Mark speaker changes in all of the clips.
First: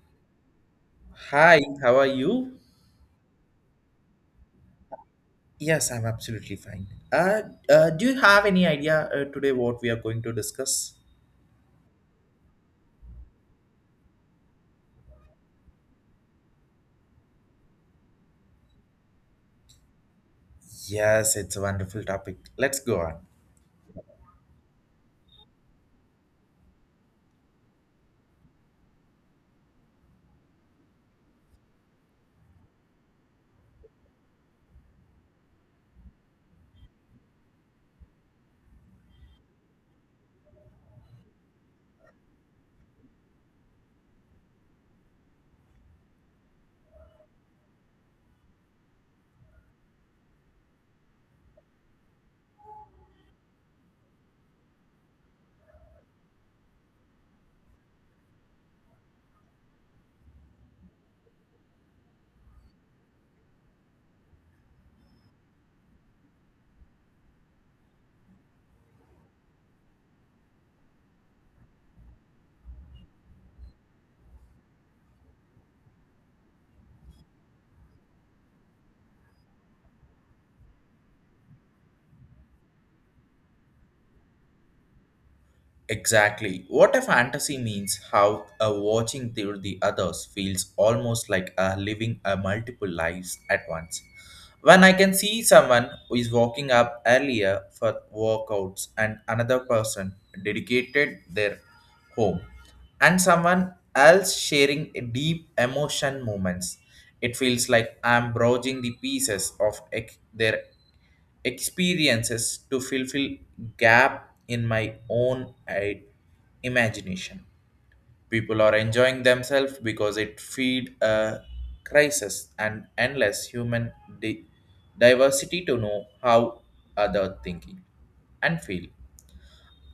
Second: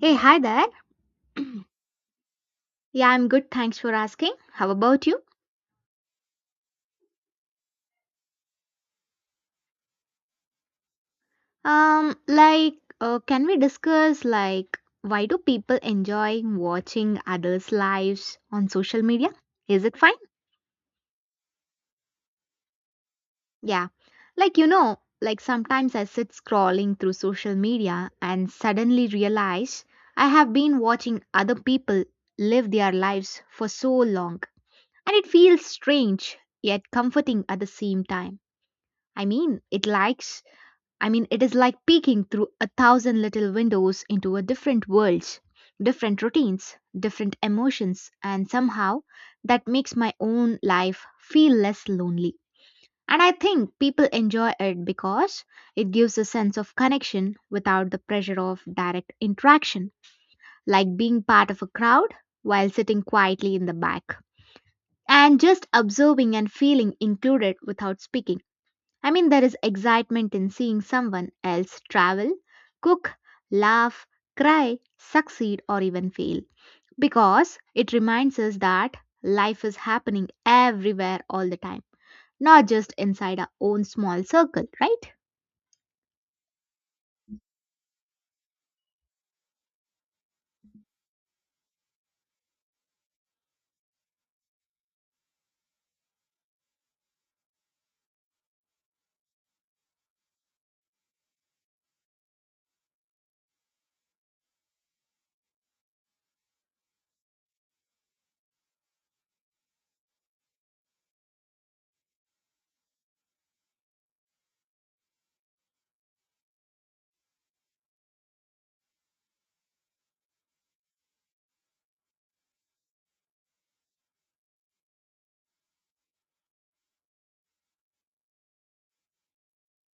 Speaker 1: Hey, hi there.
Speaker 2: Hi, how are you?
Speaker 1: Yeah, I'm good. Thanks for asking. How about you?
Speaker 2: Yes, I'm absolutely fine. Do you have any idea today what we are going to discuss?
Speaker 1: Um, like, can we discuss like why do people enjoy watching others' lives on social media? Is it fine?
Speaker 2: Yes, it's a wonderful topic. Let's go on.
Speaker 1: Yeah. Like, you know, like sometimes I sit scrolling through social media and suddenly realize I have been watching other people live their lives for so long. And it feels strange yet comforting at the same time. I mean, it likes I mean, it is like peeking through a thousand little windows into a different worlds, different routines, different emotions, and somehow that makes my own life feel less lonely. And I think people enjoy it because it gives a sense of connection without the pressure of direct interaction, like being part of a crowd while sitting quietly in the back and just observing and feeling included without speaking. I mean, there is excitement in seeing someone else travel, cook, laugh, cry, succeed, or even fail because it reminds us that life is happening everywhere all the time, not just inside our own small circle, right?
Speaker 2: Exactly. What a fantasy means how a watching through the others feels almost like a living a multiple lives at once. When I can see someone who is walking up earlier for workouts and another person dedicated their home and someone else sharing a deep emotion moments, it feels like I'm browsing the pieces of their experiences to fulfill gap in my own imagination. People are enjoying themselves because it feed a crisis and endless human di- diversity to know how other thinking and feel.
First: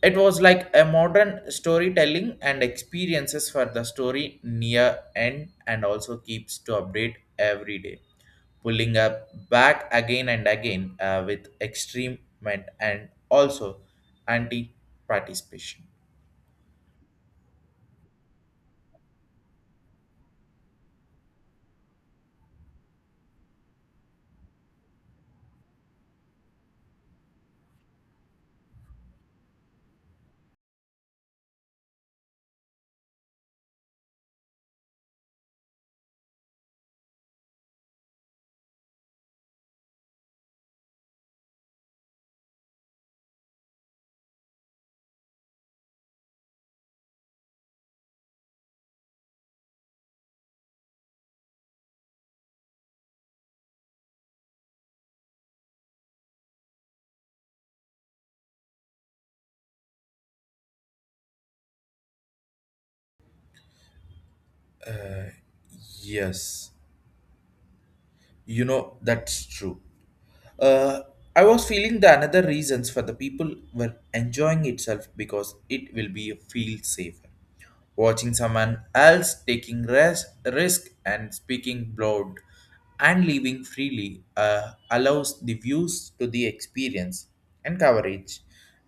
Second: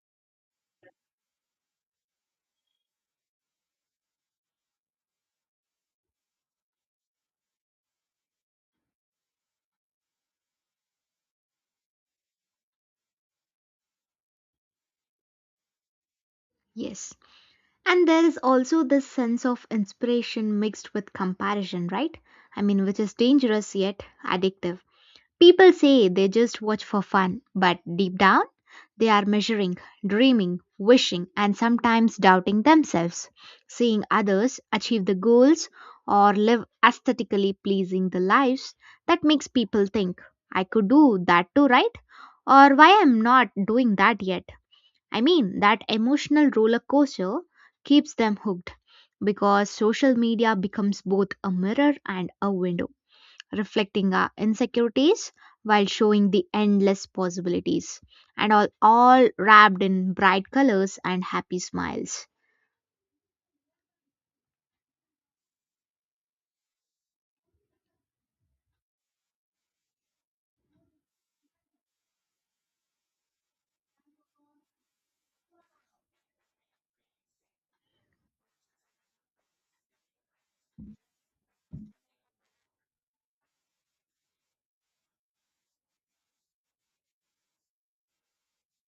Speaker 2: It was like a modern storytelling and experiences for the story near end and also keeps to update every day, pulling up back again and again with extreme and also anti participation.
Speaker 1: Yes. And there is also this sense of inspiration mixed with comparison, right? I mean, which is dangerous yet addictive. People say they just watch for fun, but deep down, they are measuring, dreaming, wishing, and sometimes doubting themselves, seeing others achieve the goals or live aesthetically pleasing the lives that makes people think, I could do that too, right? Or why I'm not doing that yet. I mean, that emotional roller coaster keeps them hooked because social media becomes both a mirror and a window reflecting our insecurities while showing the endless possibilities, and all wrapped in bright colors and happy smiles.
Speaker 2: Yes, you know that's true. Uh, I was feeling the another reasons for the people were enjoying itself because it will be feel safer. Watching someone else taking rest, risk and speaking broad and living freely allows the views to the experience and coverage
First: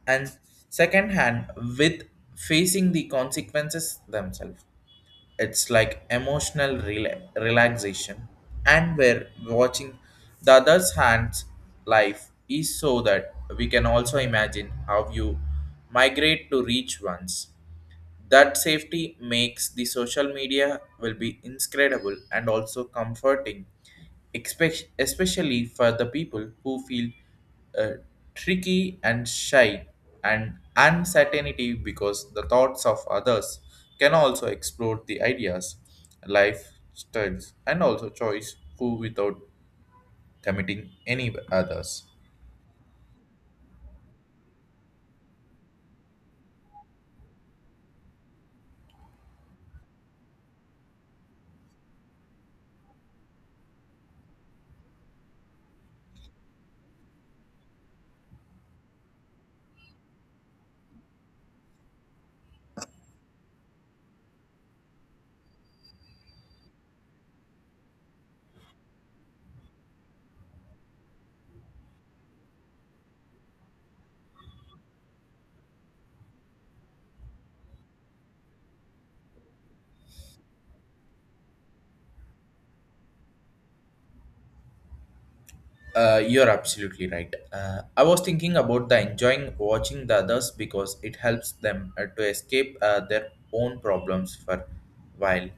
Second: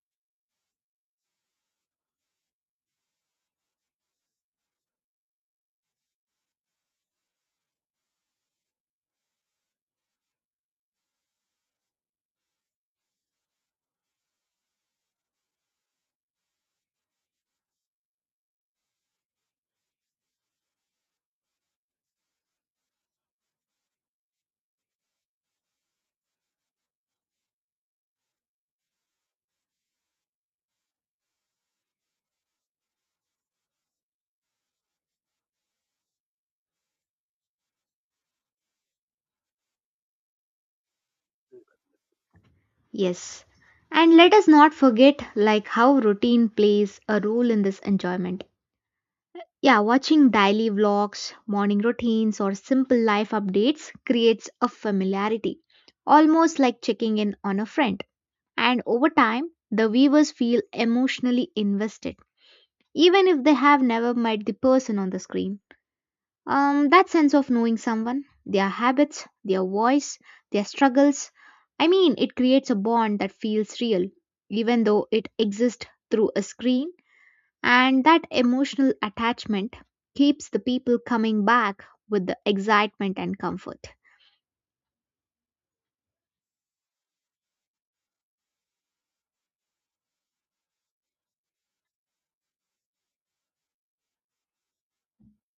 Speaker 2: and second hand with facing the consequences themselves, it's like emotional relaxation and we're watching the other's hands life is so that we can also imagine how you migrate to reach ones that safety makes the social media will be inscredible and also comforting, especially for the people who feel uh, tricky and shy and uncertainty because the thoughts of others can also explore the ideas, lifestyles, and also choice who without committing any others.
Speaker 1: Yes. And let us not forget like how routine plays a role in this enjoyment. Yeah, watching daily vlogs, morning routines or simple life updates creates a familiarity, almost like checking in on a friend. And over time, the viewers feel emotionally invested even if they have never met the person on the screen. That sense of knowing someone, their habits, their voice, their struggles, I mean, it creates a bond that feels real, even though it exists through a screen, and that emotional attachment keeps the people coming back with the excitement and comfort.
Speaker 2: You're absolutely right. I was thinking about the enjoying watching the others because it helps them to escape their own problems for a while.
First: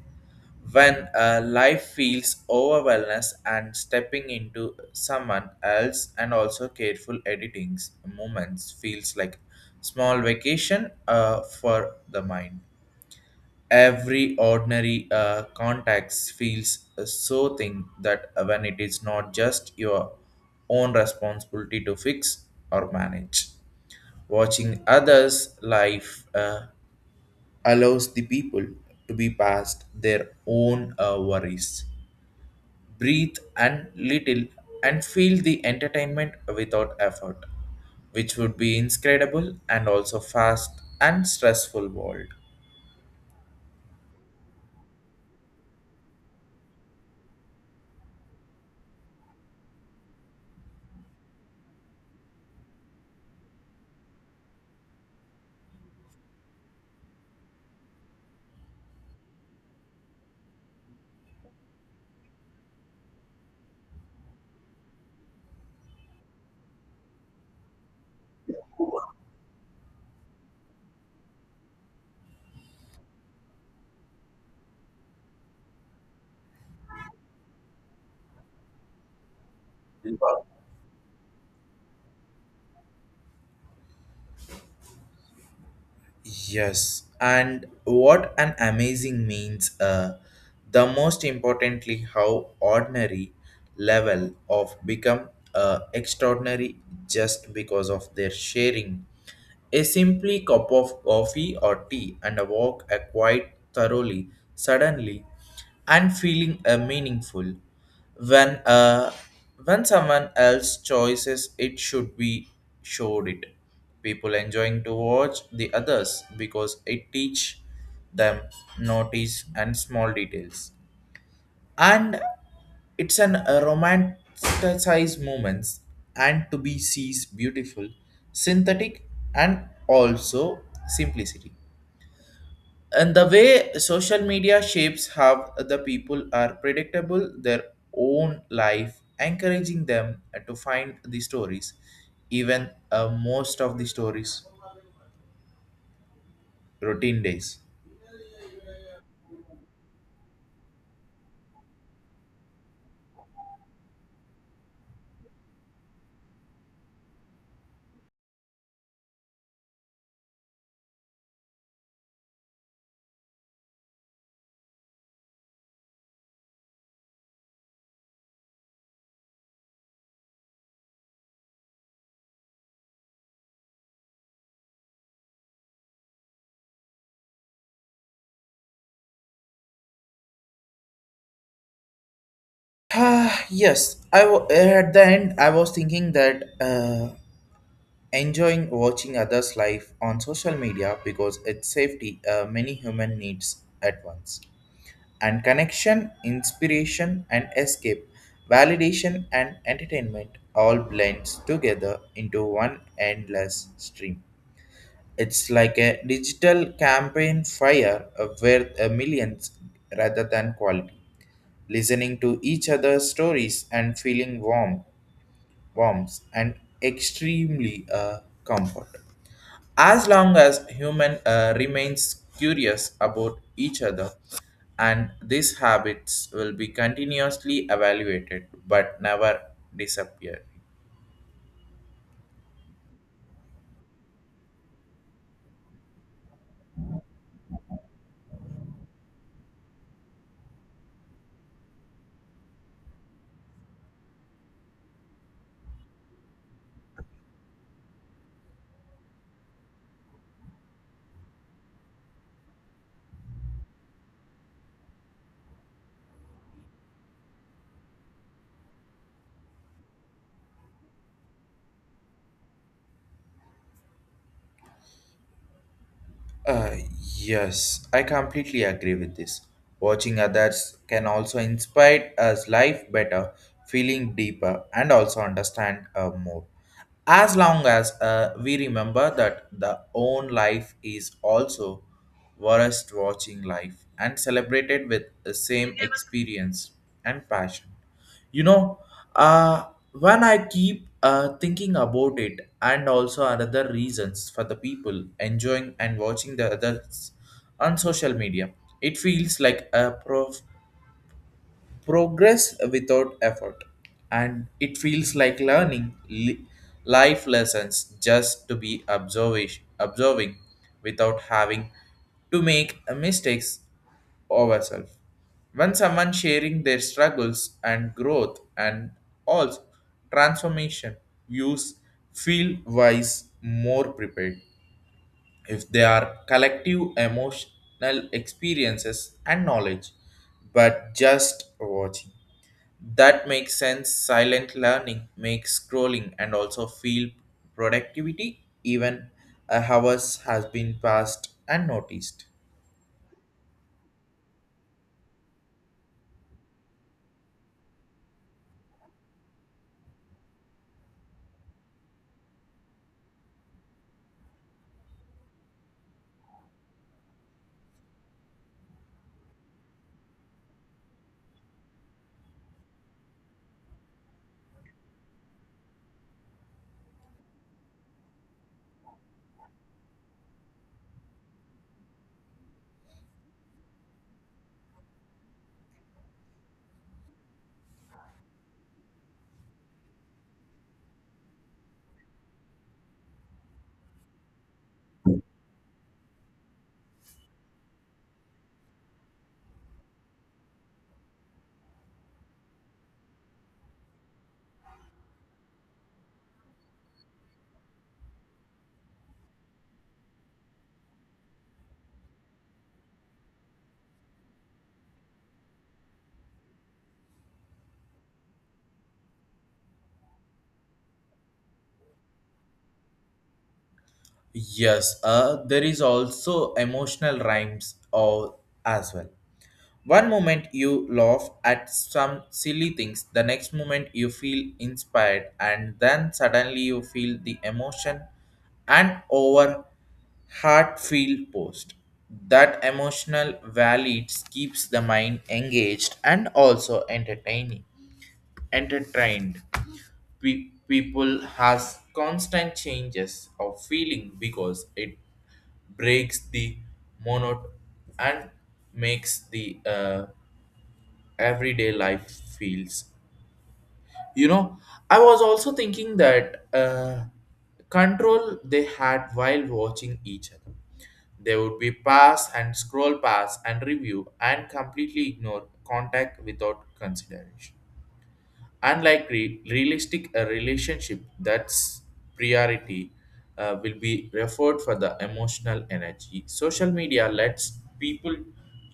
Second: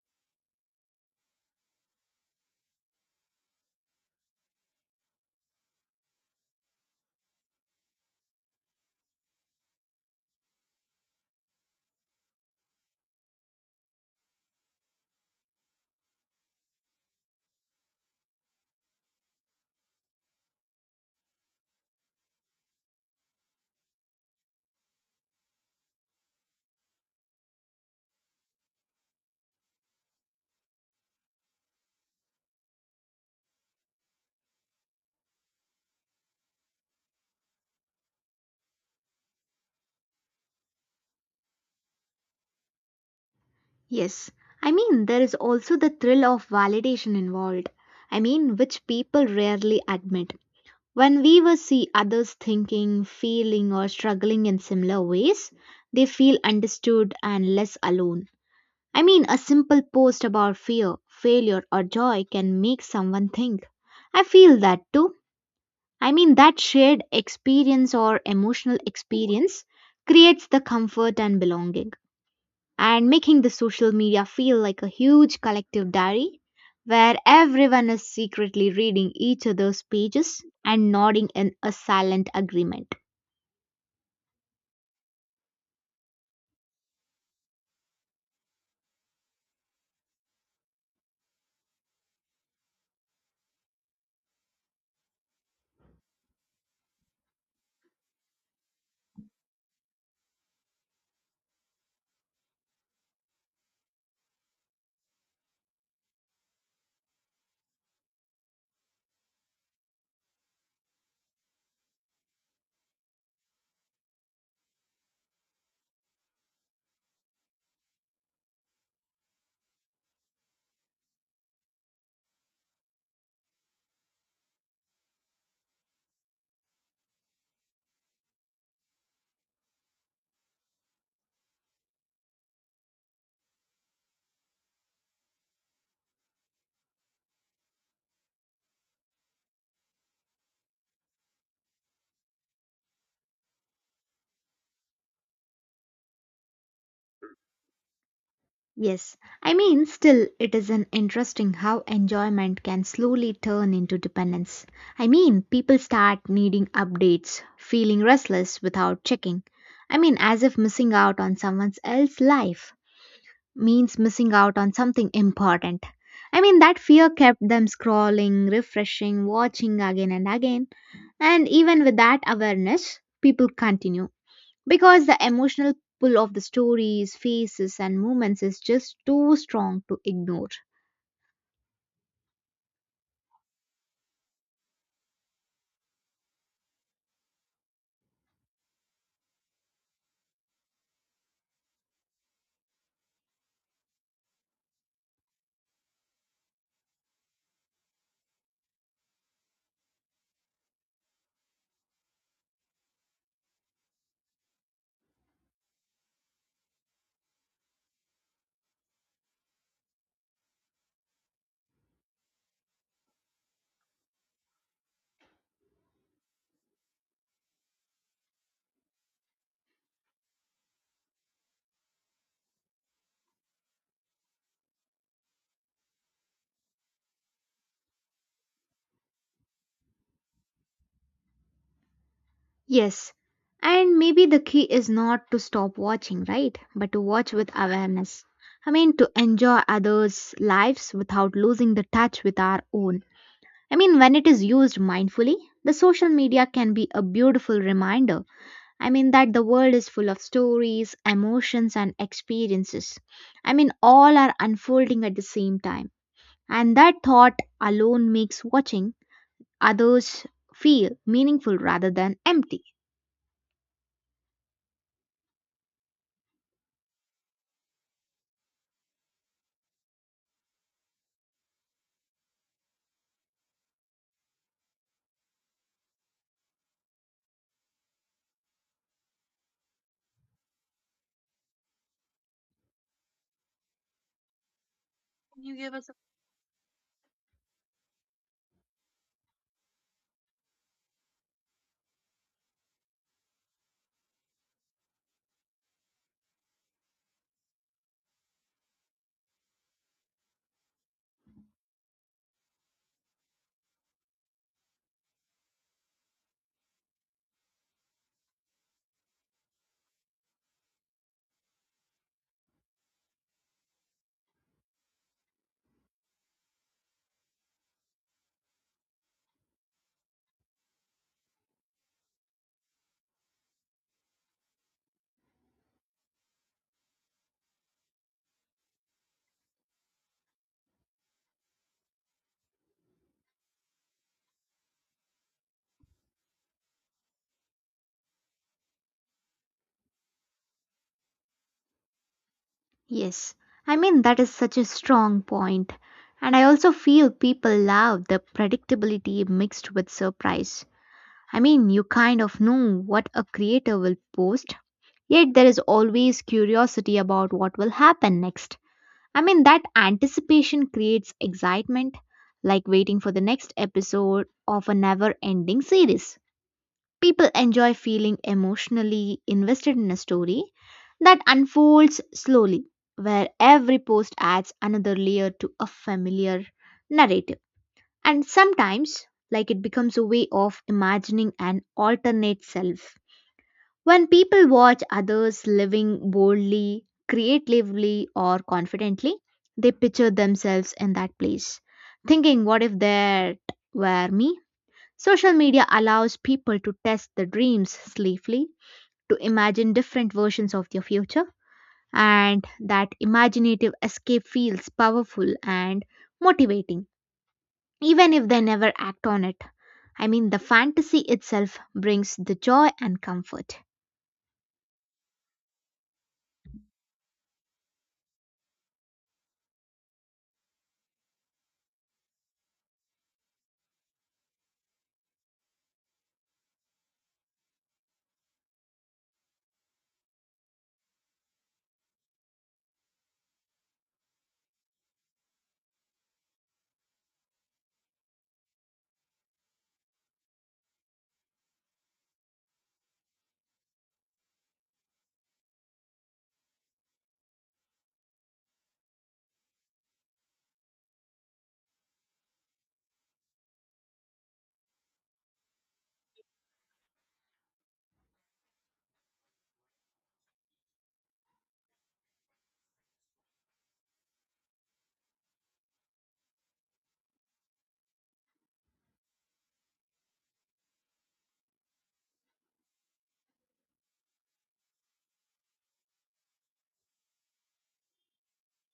Speaker 2: When life feels overwhelmed and stepping into someone else and also careful editings moments feels like small vacation for the mind, every ordinary context feels so thing that when it is not just your own responsibility to fix or manage watching others life allows the people to be past their own worries, breathe and little, and feel the entertainment without effort, which would be inscredible and also fast and stressful world.
Speaker 1: Yes, I mean, there is also the thrill of validation involved, I mean, which people rarely admit. When weavers see others thinking, feeling, or struggling in similar ways, they feel understood and less alone. I mean, a simple post about fear, failure, or joy can make someone think. I feel that too. I mean, that shared experience or emotional experience creates the comfort and belonging and making the social media feel like a huge collective diary where everyone is secretly reading each other's pages and nodding in a silent agreement.
Speaker 2: Yes, and what an amazing means, the most importantly, how ordinary level of become extraordinary just because of their sharing. A simply cup of coffee or tea and a walk a quite thoroughly, suddenly, and feeling meaningful. When uh, when someone else chooses, it should be showed it, people enjoying to watch the others because it teach them notice and small details and it's an a romanticized moments and to be sees beautiful synthetic and also simplicity, and the way social media shapes how the people are predictable their own life encouraging them to find the stories even most of the stories routine days?
Speaker 1: Yes, I mean, still, it is an interesting how enjoyment can slowly turn into dependence. I mean, people start needing updates, feeling restless without checking. I mean, as if missing out on someone else's life means missing out on something important. I mean, that fear kept them scrolling, refreshing, watching again and again. And even with that awareness, people continue because the emotional pull of the stories, faces, and movements is just too strong to ignore.
Speaker 2: Ah yes, at the end I was thinking that enjoying watching others' life on social media because it's safety many human needs at once, and connection, inspiration, and escape, validation, and entertainment all blends together into one endless stream. It's like a digital campaign fire where millions rather than quality listening to each other's stories and feeling warm, warmth and extremely comfort. As long as human remains curious about each other, and these habits will be continuously evaluated but never disappear.
Speaker 1: Yes, and maybe the key is not to stop watching, right? But to watch with awareness. I mean, to enjoy others' lives without losing the touch with our own. I mean, when it is used mindfully, the social media can be a beautiful reminder. I mean, that the world is full of stories, emotions, and experiences. I mean, all are unfolding at the same time. And that thought alone makes watching others feel meaningful rather than empty.
Speaker 2: Yes, I completely agree with this. Watching others can also inspire us life better, feeling deeper, and also understand more. As long as we remember that the own life is also worth watching life and celebrated with the same experience and passion, you know, uh, when I keep thinking about it and also another reasons for the people enjoying and watching the others on social media, it feels like a progress without effort, and it feels like learning life lessons just to be observation observing without having to make mistakes ourselves. When someone sharing their struggles and growth and also transformation, use feel wise more prepared. If they are collective emotional experiences and knowledge, but just watching. That makes sense. Silent learning makes scrolling and also feel productivity even hours has been passed and noticed.
Speaker 1: Yes, I mean, that is such a strong point. And I also feel people love the predictability mixed with surprise. I mean, you kind of know what a creator will post. Yet there is always curiosity about what will happen next. I mean, that anticipation creates excitement, like waiting for the next episode of a never ending series. People enjoy feeling emotionally invested in a story that unfolds slowly, where every post adds another layer to a familiar narrative. And sometimes, like it becomes a way of imagining an alternate self when people watch others living boldly, creatively, or confidently, they picture themselves in that place, thinking, what if that were me? Social media allows people to test their dreams safely, to imagine different versions of their future, and that imaginative escape feels powerful and motivating, even if they never act on it. I mean, the fantasy itself brings the joy and comfort.
Speaker 2: Yes, there is also emotional rhymes or as well. One moment you laugh at some silly things, the next moment you feel inspired, and then suddenly you feel the emotion and over heartfelt post. That emotional valids keeps the mind engaged and also entertaining. Entertained. People has constant changes of feeling because it breaks the monot and makes the everyday life feels, you know, I was also thinking that control they had while watching each other, they would be pass and scroll pass and review and completely ignore contact without consideration, unlike realistic a relationship that's priority will be referred for the emotional energy social media lets people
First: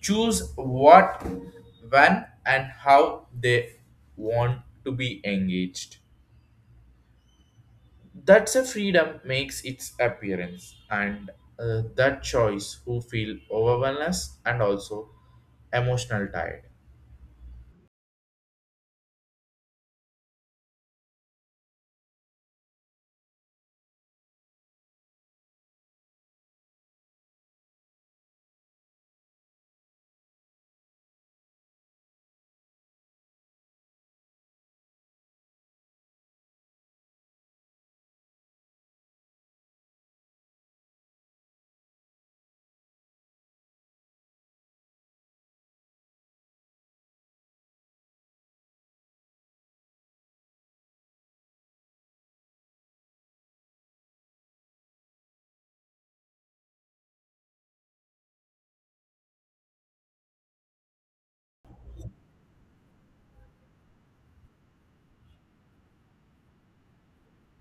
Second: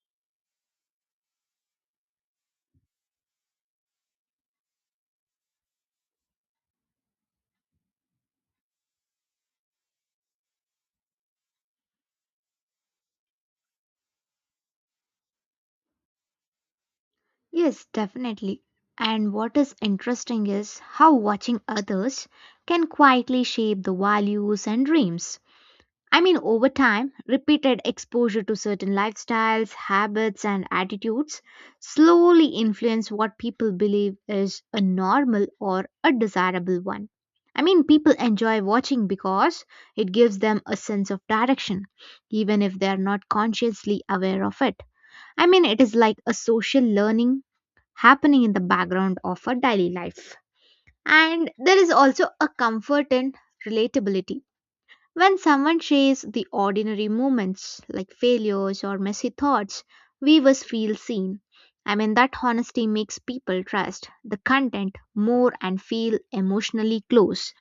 Speaker 2: choose what when and how they want to be engaged, that's a freedom makes its appearance and that choice who feel overwhelmed and also emotional tired.
Speaker 1: Yes, definitely. And what is interesting is how watching others can quietly shape the values and dreams. I mean, over time, repeated exposure to certain lifestyles, habits, and attitudes slowly influence what people believe is a normal or a desirable one. I mean, people enjoy watching because it gives them a sense of direction, even if they are not consciously aware of it. I mean, it is like a social learning happening in the background of our daily life. And there is also a comfort in relatability. When someone shares the ordinary moments like failures or messy thoughts, viewers feel seen. I mean, that honesty makes people trust the content more and feel emotionally close,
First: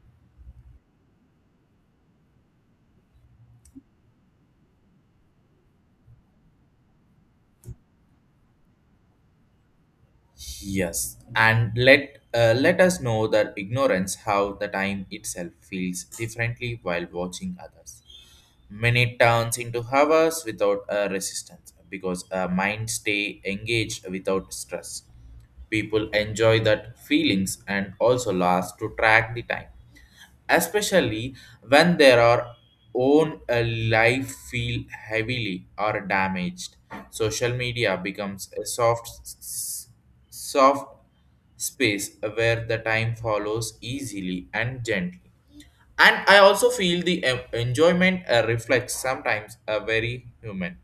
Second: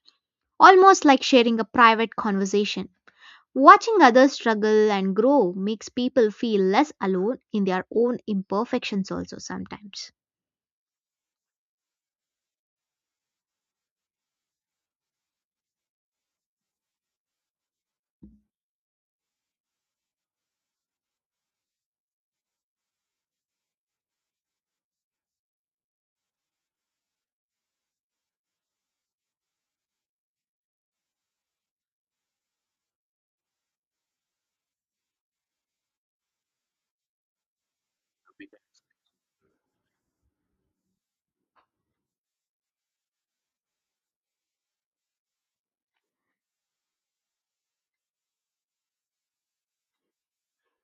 Speaker 1: almost like sharing a private conversation. Watching others struggle and grow makes people feel less alone in their own imperfections, also sometimes.
Speaker 2: Yes, and let us know that ignorance how the time itself feels differently while watching others. Minute turns into hours without a resistance because a mind stay engaged without stress. People enjoy that feelings and also last to track the time, especially when their are own life feel heavily or damaged. Social media becomes a soft, soft space where the time follows easily and gently. And I also feel the enjoyment reflects sometimes a very human.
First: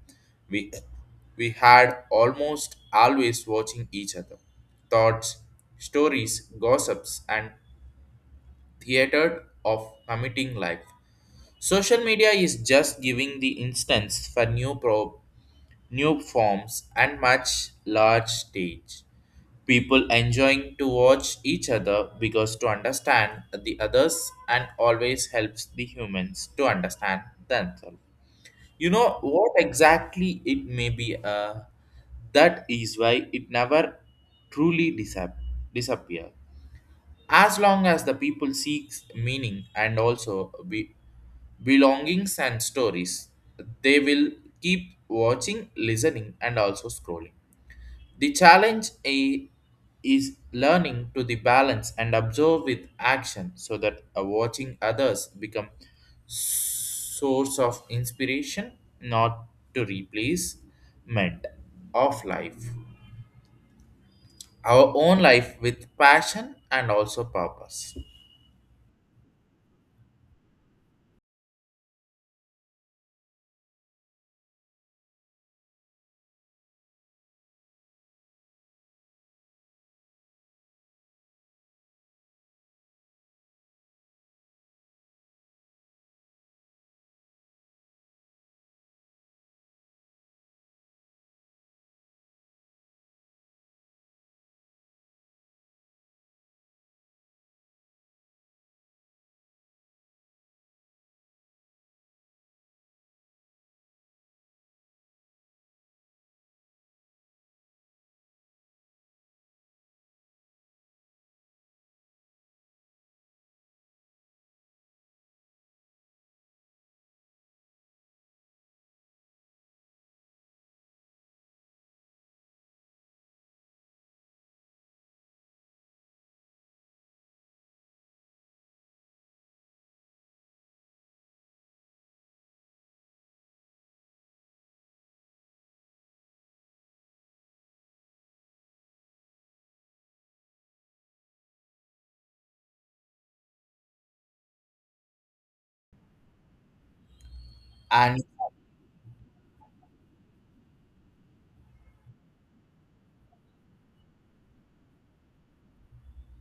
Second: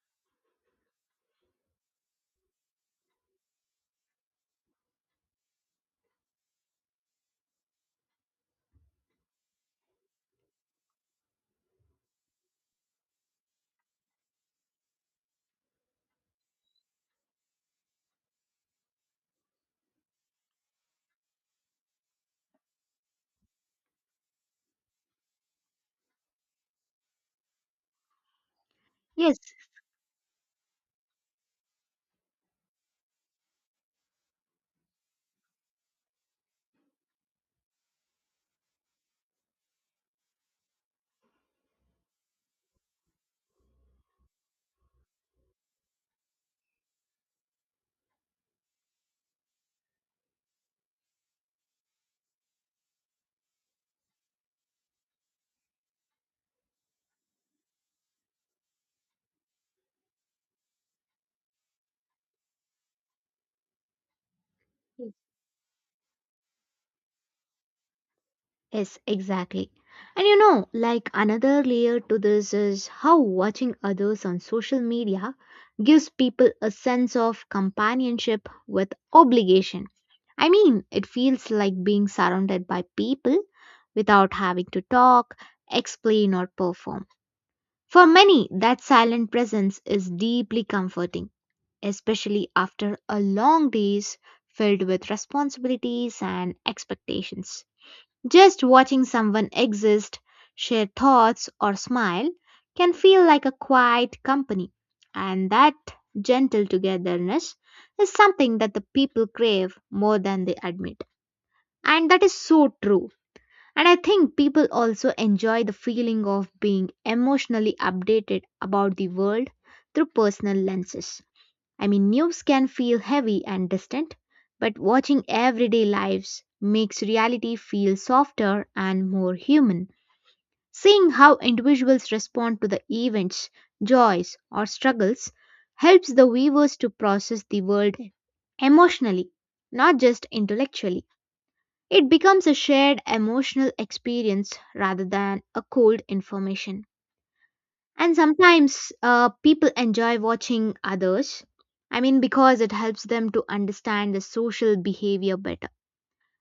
Speaker 2: We we had almost always watching each other, thoughts, stories, gossips, and theater of committing life. Social media is just giving the instance for new forms and much large stage. People enjoying to watch each other because to understand the others and always helps the humans to understand themselves. You know
Speaker 1: Yes,
Speaker 2: what exactly it may be, that is why it never truly disappear as long as the people seek meaning and also belongings and stories, they will keep watching, listening, and also scrolling. The challenge is learning to the balance and observe with action so that watching others become source of inspiration, not to replace meant of life. Our own life with passion and also purpose.
Speaker 1: Yes, exactly. And you know, like another layer to this is how watching others on social media gives people a sense of companionship with obligation. I mean, it feels like being surrounded by people without having to talk, explain, or perform. For many, that silent presence is deeply comforting, especially after a long days filled with responsibilities and expectations. Just watching someone exist, share thoughts, or smile can feel like a quiet company, and that gentle togetherness is something that the people crave more than they admit. And that is so true. And I think people also enjoy the feeling of being emotionally updated about the world through personal lenses. I mean, news can feel heavy and distant, but watching everyday lives makes reality feel softer and more human. Seeing how individuals respond to the events, joys, or struggles helps the viewers to process the world emotionally, not just intellectually. It becomes a shared emotional experience rather than a cold information. And
Speaker 2: And
Speaker 1: sometimes people enjoy watching others. I mean, because it helps them to understand the social behavior better.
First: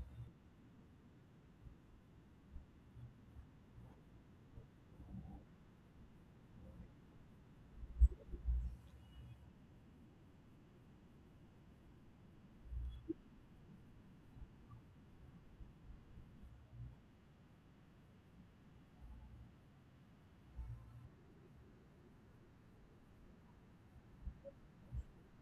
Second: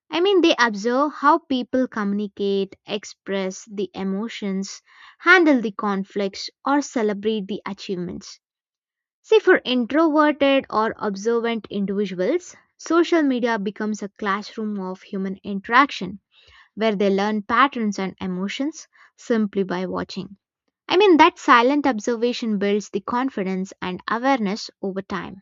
Speaker 1: I mean, they observe how people communicate, express the emotions, handle the conflicts, or celebrate the achievements. See, for introverted or observant individuals, social media becomes a classroom of human interaction where they learn patterns and emotions simply by watching. I mean, that silent observation builds the confidence and awareness over time.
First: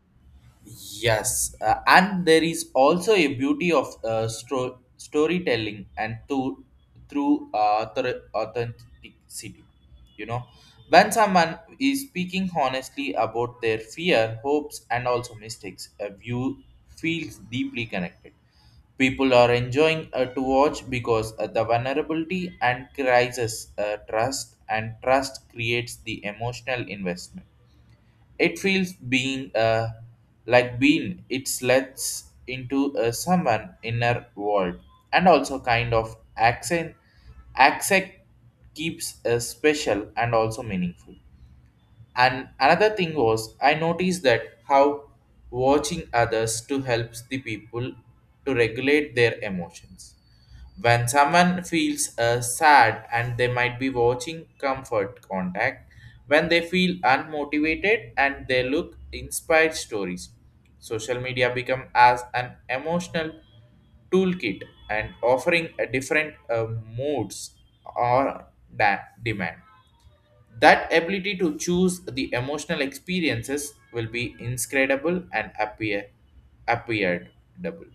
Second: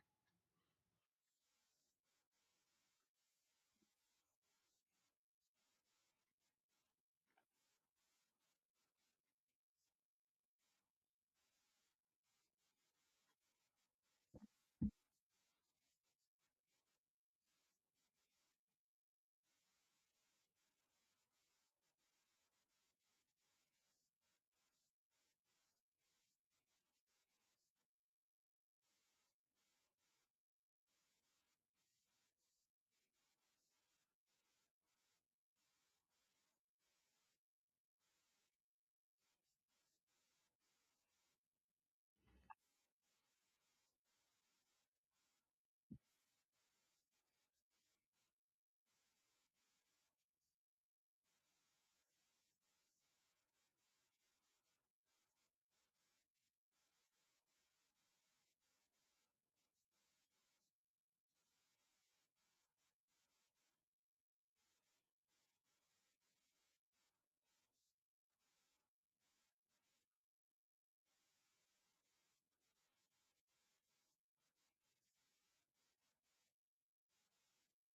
Speaker 2: yes, and there is also a beauty of storytelling and to through authenticity. You know, when someone is speaking honestly about their fear, hopes, and also mistakes, a view feels deeply connected. People are enjoying to watch because the vulnerability and crisis trust and trust creates the emotional investment, it feels being it lets into someone inner world and also kind of accent keeps special and also meaningful. And another thing was, I noticed that how watching others to helps the people to regulate their emotions. When someone feels sad and they might be watching comfort contact, when they feel unmotivated and they look inspired stories, social media become as an emotional toolkit and offering a different moods or demand, that ability to choose the emotional experiences will be inscredible and appeared double.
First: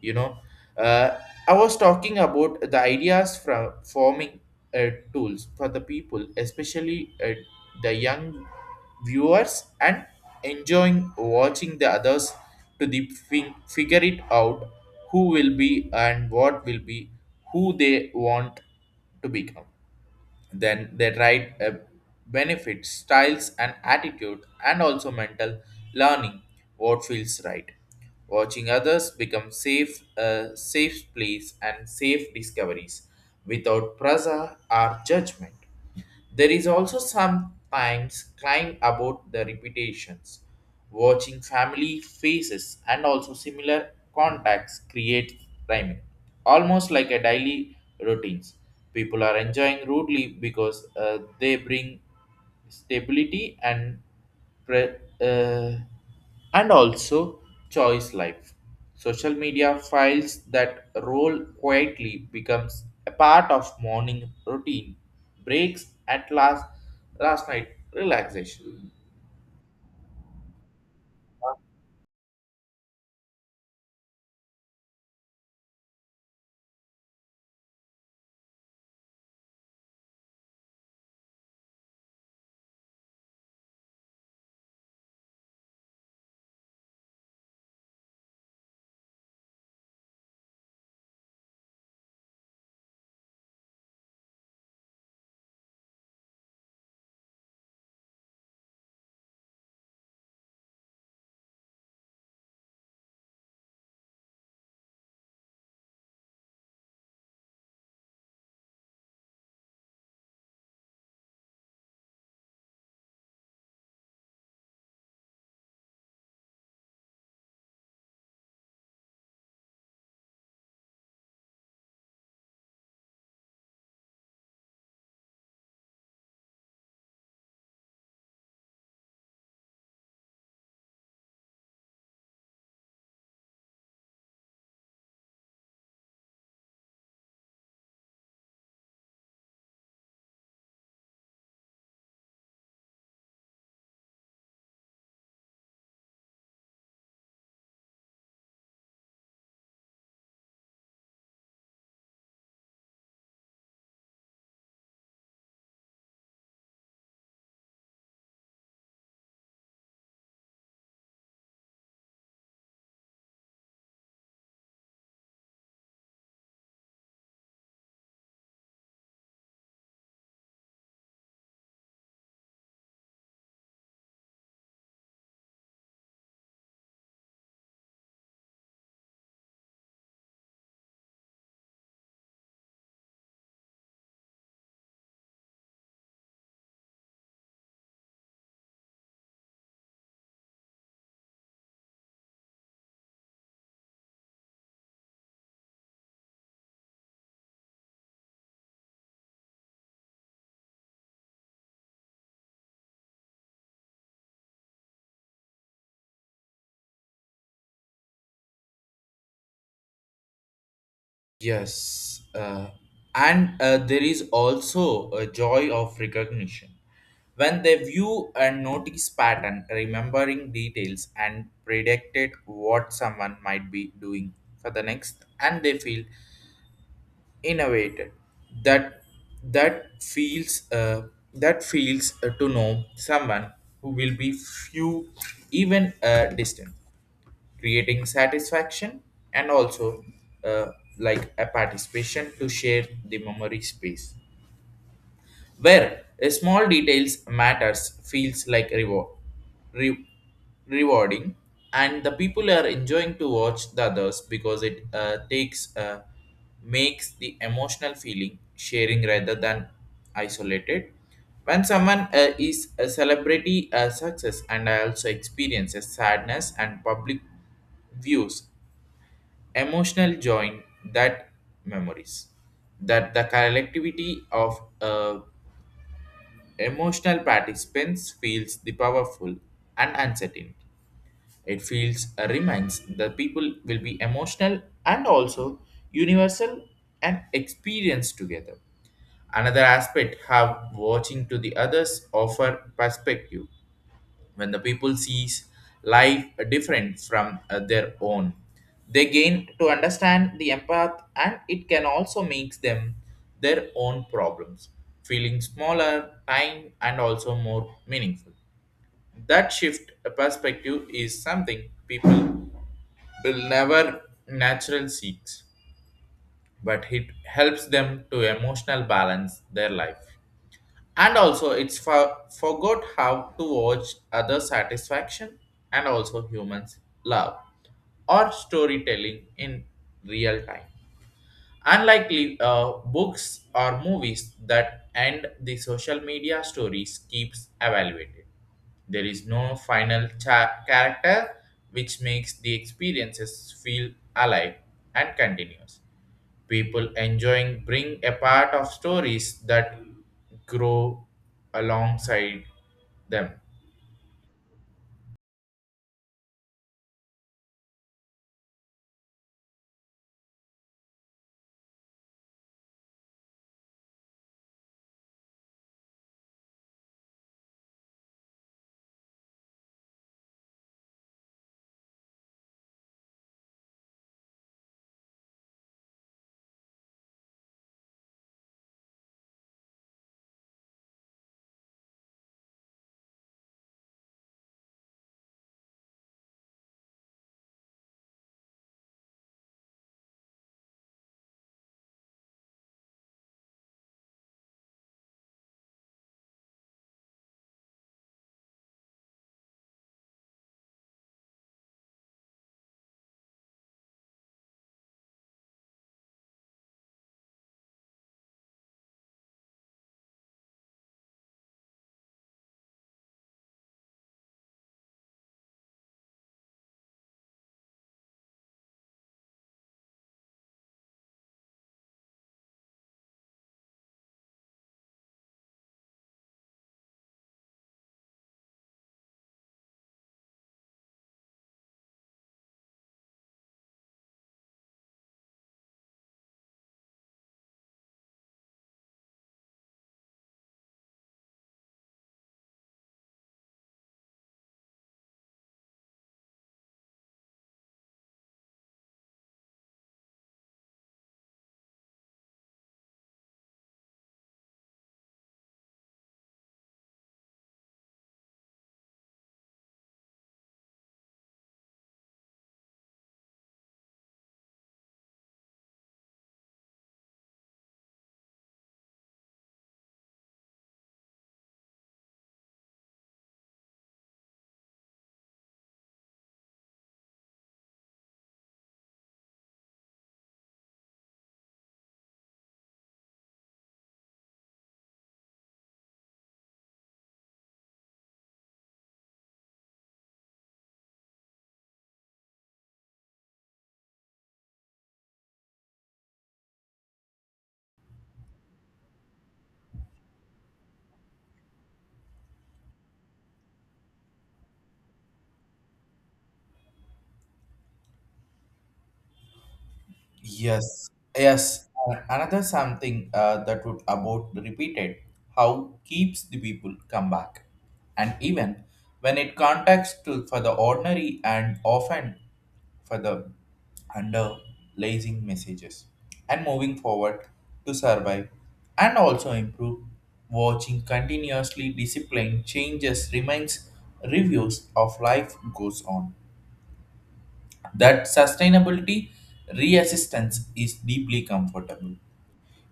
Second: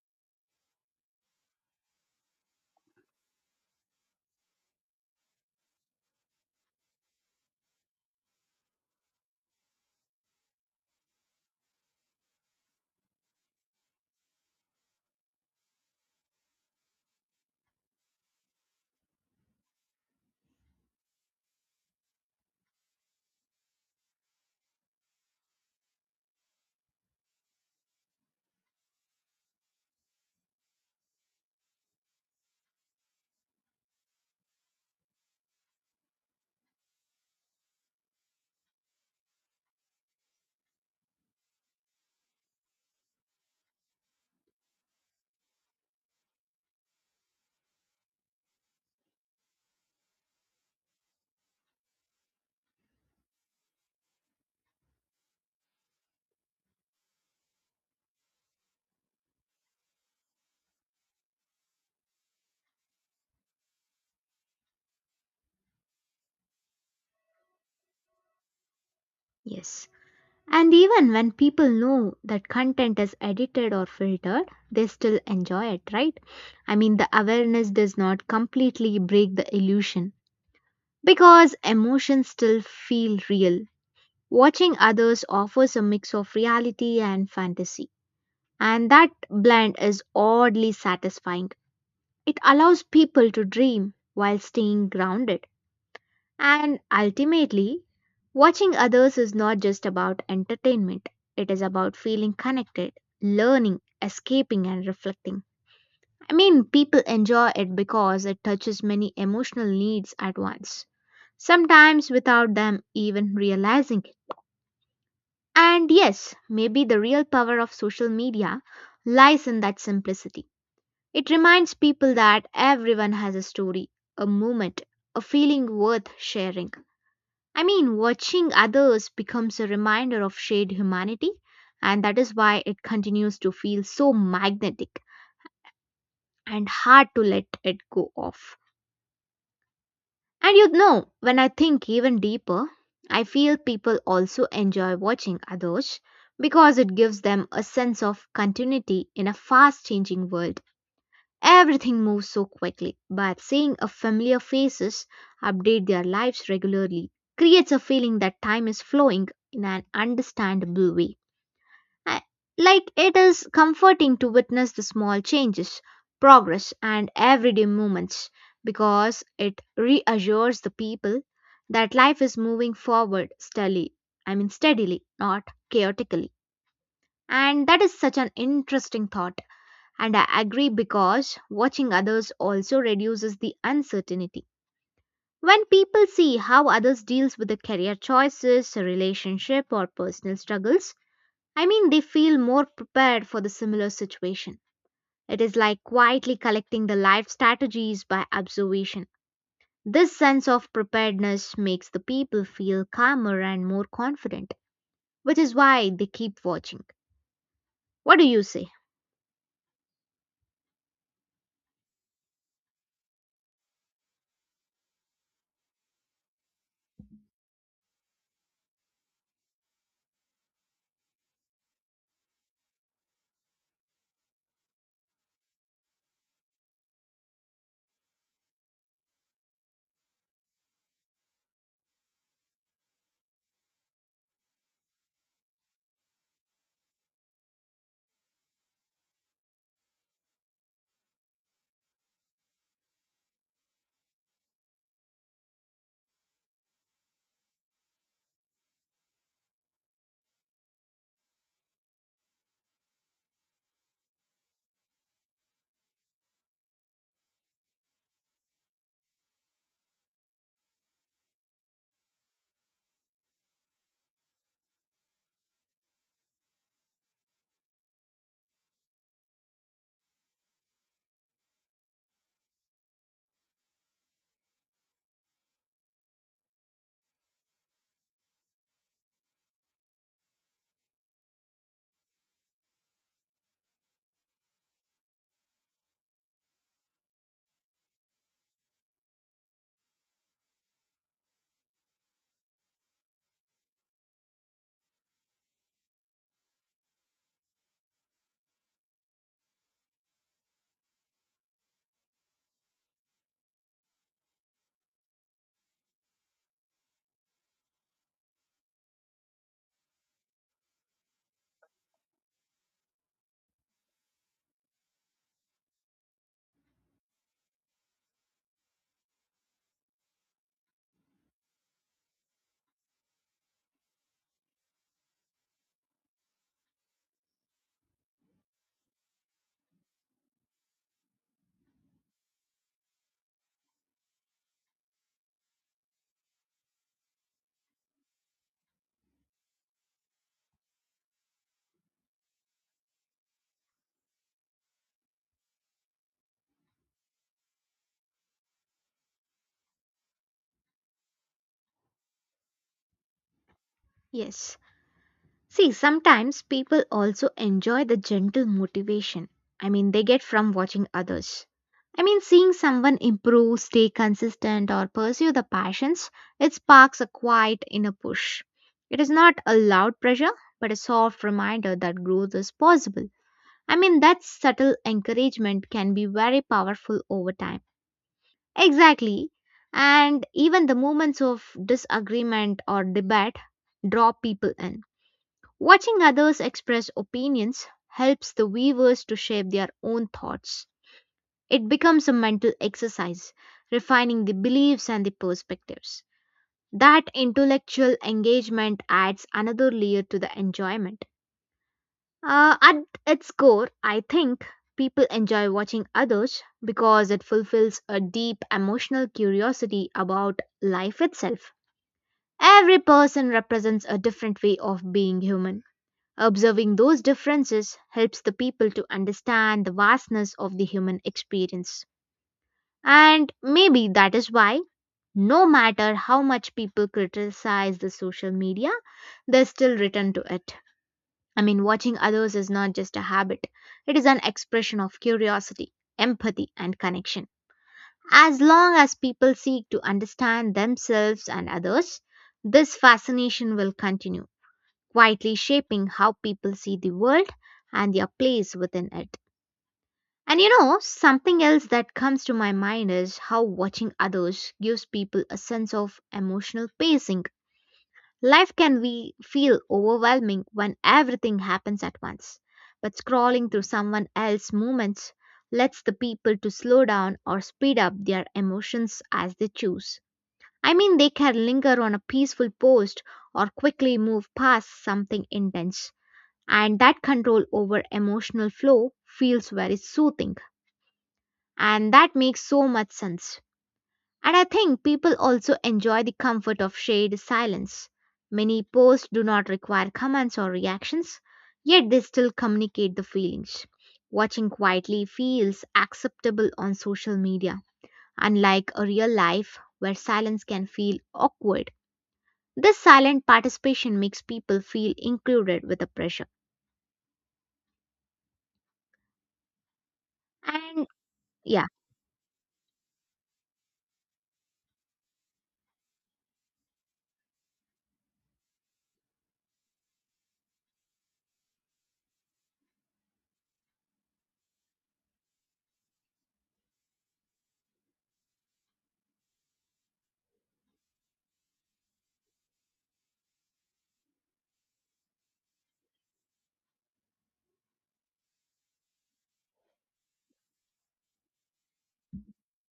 Speaker 2: You know, uh, I was talking about the ideas from forming tools for the people, especially the young viewers, and enjoying watching the others to the figure it out who will be and what will be who they want to become, then they write benefits styles and attitude and also mental learning what feels right, watching others become safe safe place and safe discoveries without pressure or judgment. There is also sometimes crying about the reputations. Watching family faces and also similar contacts create rhyming, almost like a daily routines. People are enjoying rudely because they bring stability and pre- uh, and also choice life. Social media files that roll quietly becomes a part of morning routine, breaks at last last night relaxation.
Speaker 1: Yes. And even when people know that content is edited or filtered, they still enjoy it, right? I mean, the awareness does not completely break the illusion because emotions still feel real. Watching others offers a mix of reality and fantasy, and that blend is oddly satisfying. It allows people to dream while staying grounded. And ultimately, watching others is not just about entertainment, it is about feeling connected, learning, escaping, and reflecting. I mean, people enjoy it because it touches many emotional needs at once, sometimes without them even realizing it. And yes, maybe the real power of social media lies in that simplicity. It reminds people that everyone has a story, a moment, a feeling worth sharing. I mean, watching others becomes a reminder of shared humanity, and that is why it continues to feel so magnetic and hard to let it go off. And you know, when I think even deeper, I feel people also enjoy watching others because it gives them a sense of continuity in a fast changing world. Everything moves so quickly, but seeing a familiar faces update their lives regularly creates a feeling that time is flowing in an understandable way. I- Like it is comforting to witness the small changes, progress, and everyday moments because it reassures the people that life is moving forward steadily. I mean, steadily, not chaotically. And that is such an interesting thought and I agree because watching others also reduces the uncertainty. When people see how others deals with the career choices, relationship or personal struggles, I mean they feel more prepared for the similar situation. It is like quietly collecting the life strategies by observation. This sense of preparedness makes the people feel calmer and more confident, which is why they keep watching. What do you say?
Speaker 2: Yes, and there is also a joy of recognition. When they view and notice pattern, remembering details and predicted what someone might be doing for the next, and they feel innovated. That that feels uh, that feels to know someone who will be few even distant, creating satisfaction and also uh, like a participation to share the memory space where a small details matters feels like reward re- rewarding, and the people are enjoying to watch the others because it takes makes the emotional feeling sharing rather than isolated, when someone is a celebrity success and also experiences sadness and public views emotional join that memories, that the collectivity of emotional participants feels the powerful and uncertain, it feels reminds the people will be emotional and also universal and experience together. Another aspect have watching to the others offer perspective when the people sees life different from their own, they gain to understand the empath and it can also makes them their own problems feeling smaller time and also more meaningful, that shift perspective is something people will never natural seeks but it helps them to emotional balance their life, and also, it's for, forgot how to watch other satisfaction and also humans love or storytelling in real time. Unlikely books or movies that end the social media stories keeps evaluated. There is no final character, which makes the experiences feel alive and continuous, people enjoying bring a part of stories that grow alongside them.
Speaker 1: Yes. See, sometimes people also enjoy the gentle motivation. I mean, they get from watching others. I mean, seeing someone improve, stay consistent, or pursue the passions, it sparks a quiet inner push. It is not a loud pressure, but a soft reminder that growth is possible. I mean, that subtle encouragement can be very powerful over time. Exactly. And even the moments of disagreement or debate draw people in. Watching others express opinions helps the weavers to shape their own thoughts. It becomes a mental exercise, refining the beliefs and the perspectives. That intellectual engagement adds another layer to the enjoyment. At its core, I think people enjoy watching others because it fulfills a deep emotional curiosity about life itself. Every person represents a different way of being human. Observing those differences helps the people to understand the vastness of the human experience. And maybe that is why, no matter how much people criticize the social media, they still return to it. I mean, watching others is not just a habit, it is an expression of curiosity, empathy, and connection. As long as people seek to understand themselves and others, this fascination will continue quietly shaping how people see the world and their place within it. And you know, something else that comes to my mind is how watching others gives people a sense of emotional pacing. Life can be, feel overwhelming when everything happens at once, but scrolling through someone else's movements lets the people to slow down or speed up their emotions as they choose. I mean, they can linger on a peaceful post or quickly move past something intense, and that control over emotional flow feels very soothing. And that makes so much sense, and I think people also enjoy the comfort of shared silence. Many posts do not require comments or reactions, yet they still communicate the feelings. Watching quietly feels acceptable on social media, unlike a real life where silence can feel awkward. This silent participation makes people feel included with the pressure, and
Speaker 2: Yes,
Speaker 1: yeah.
Speaker 2: yes. Another something that would about repeated how keeps the people come back, and even when it contacts to for the ordinary and often for the underlying messages, and moving forward to survive and also improve. Watching continuously discipline changes remains reviews of life goes on, that sustainability reassistance is deeply comfortable.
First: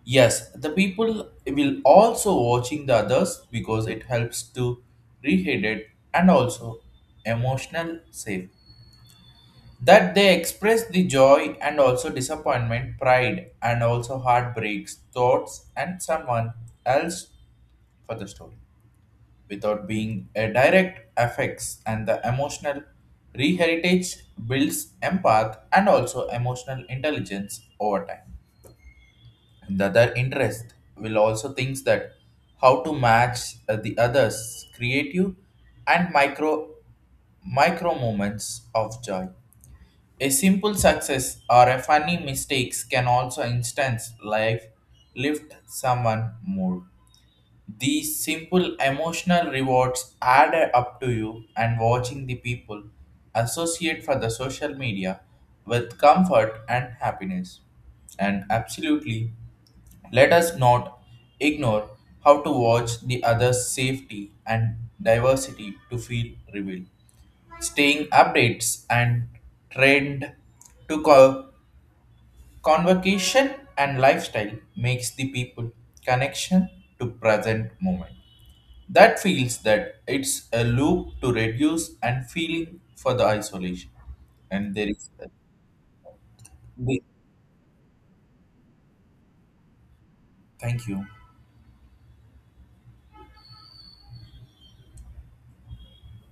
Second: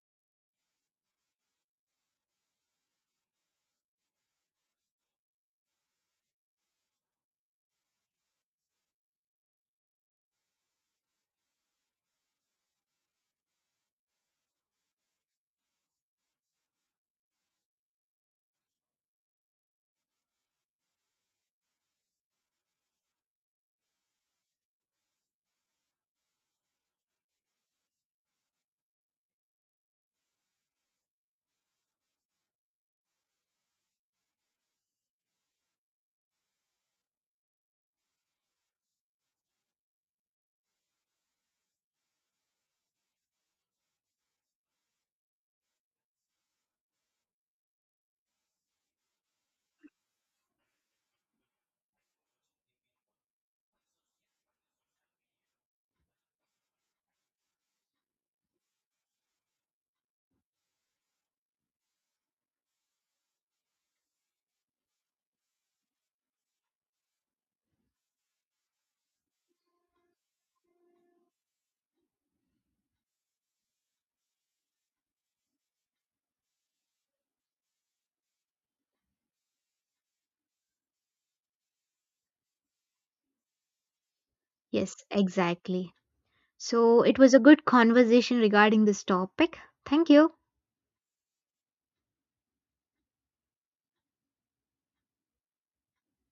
Speaker 2: Yes, the people will also watching the others because it helps to rehydrate and also emotional safe, that they express the joy and also disappointment pride and also heartbreaks thoughts and someone else for the story without being a direct affects, and the emotional reheritage builds empath and also emotional intelligence over time. And the other interest will also thinks that how to match the others creative and micro moments of joy. A simple success or a funny mistakes can also instance life lift someone more. These simple emotional rewards add up to you and watching the people associate for the social media with comfort and happiness. And absolutely, let us not ignore how to watch the other's safety and diversity to feel revealed. Staying updates and trend to convocation and lifestyle makes the people connection to present moment, that feels that it's a loop to reduce and feeling for the isolation. And there
Speaker 1: Yes,
Speaker 2: is
Speaker 1: exactly. So it was a good conversation regarding this topic. Thank you.
Speaker 2: thank you.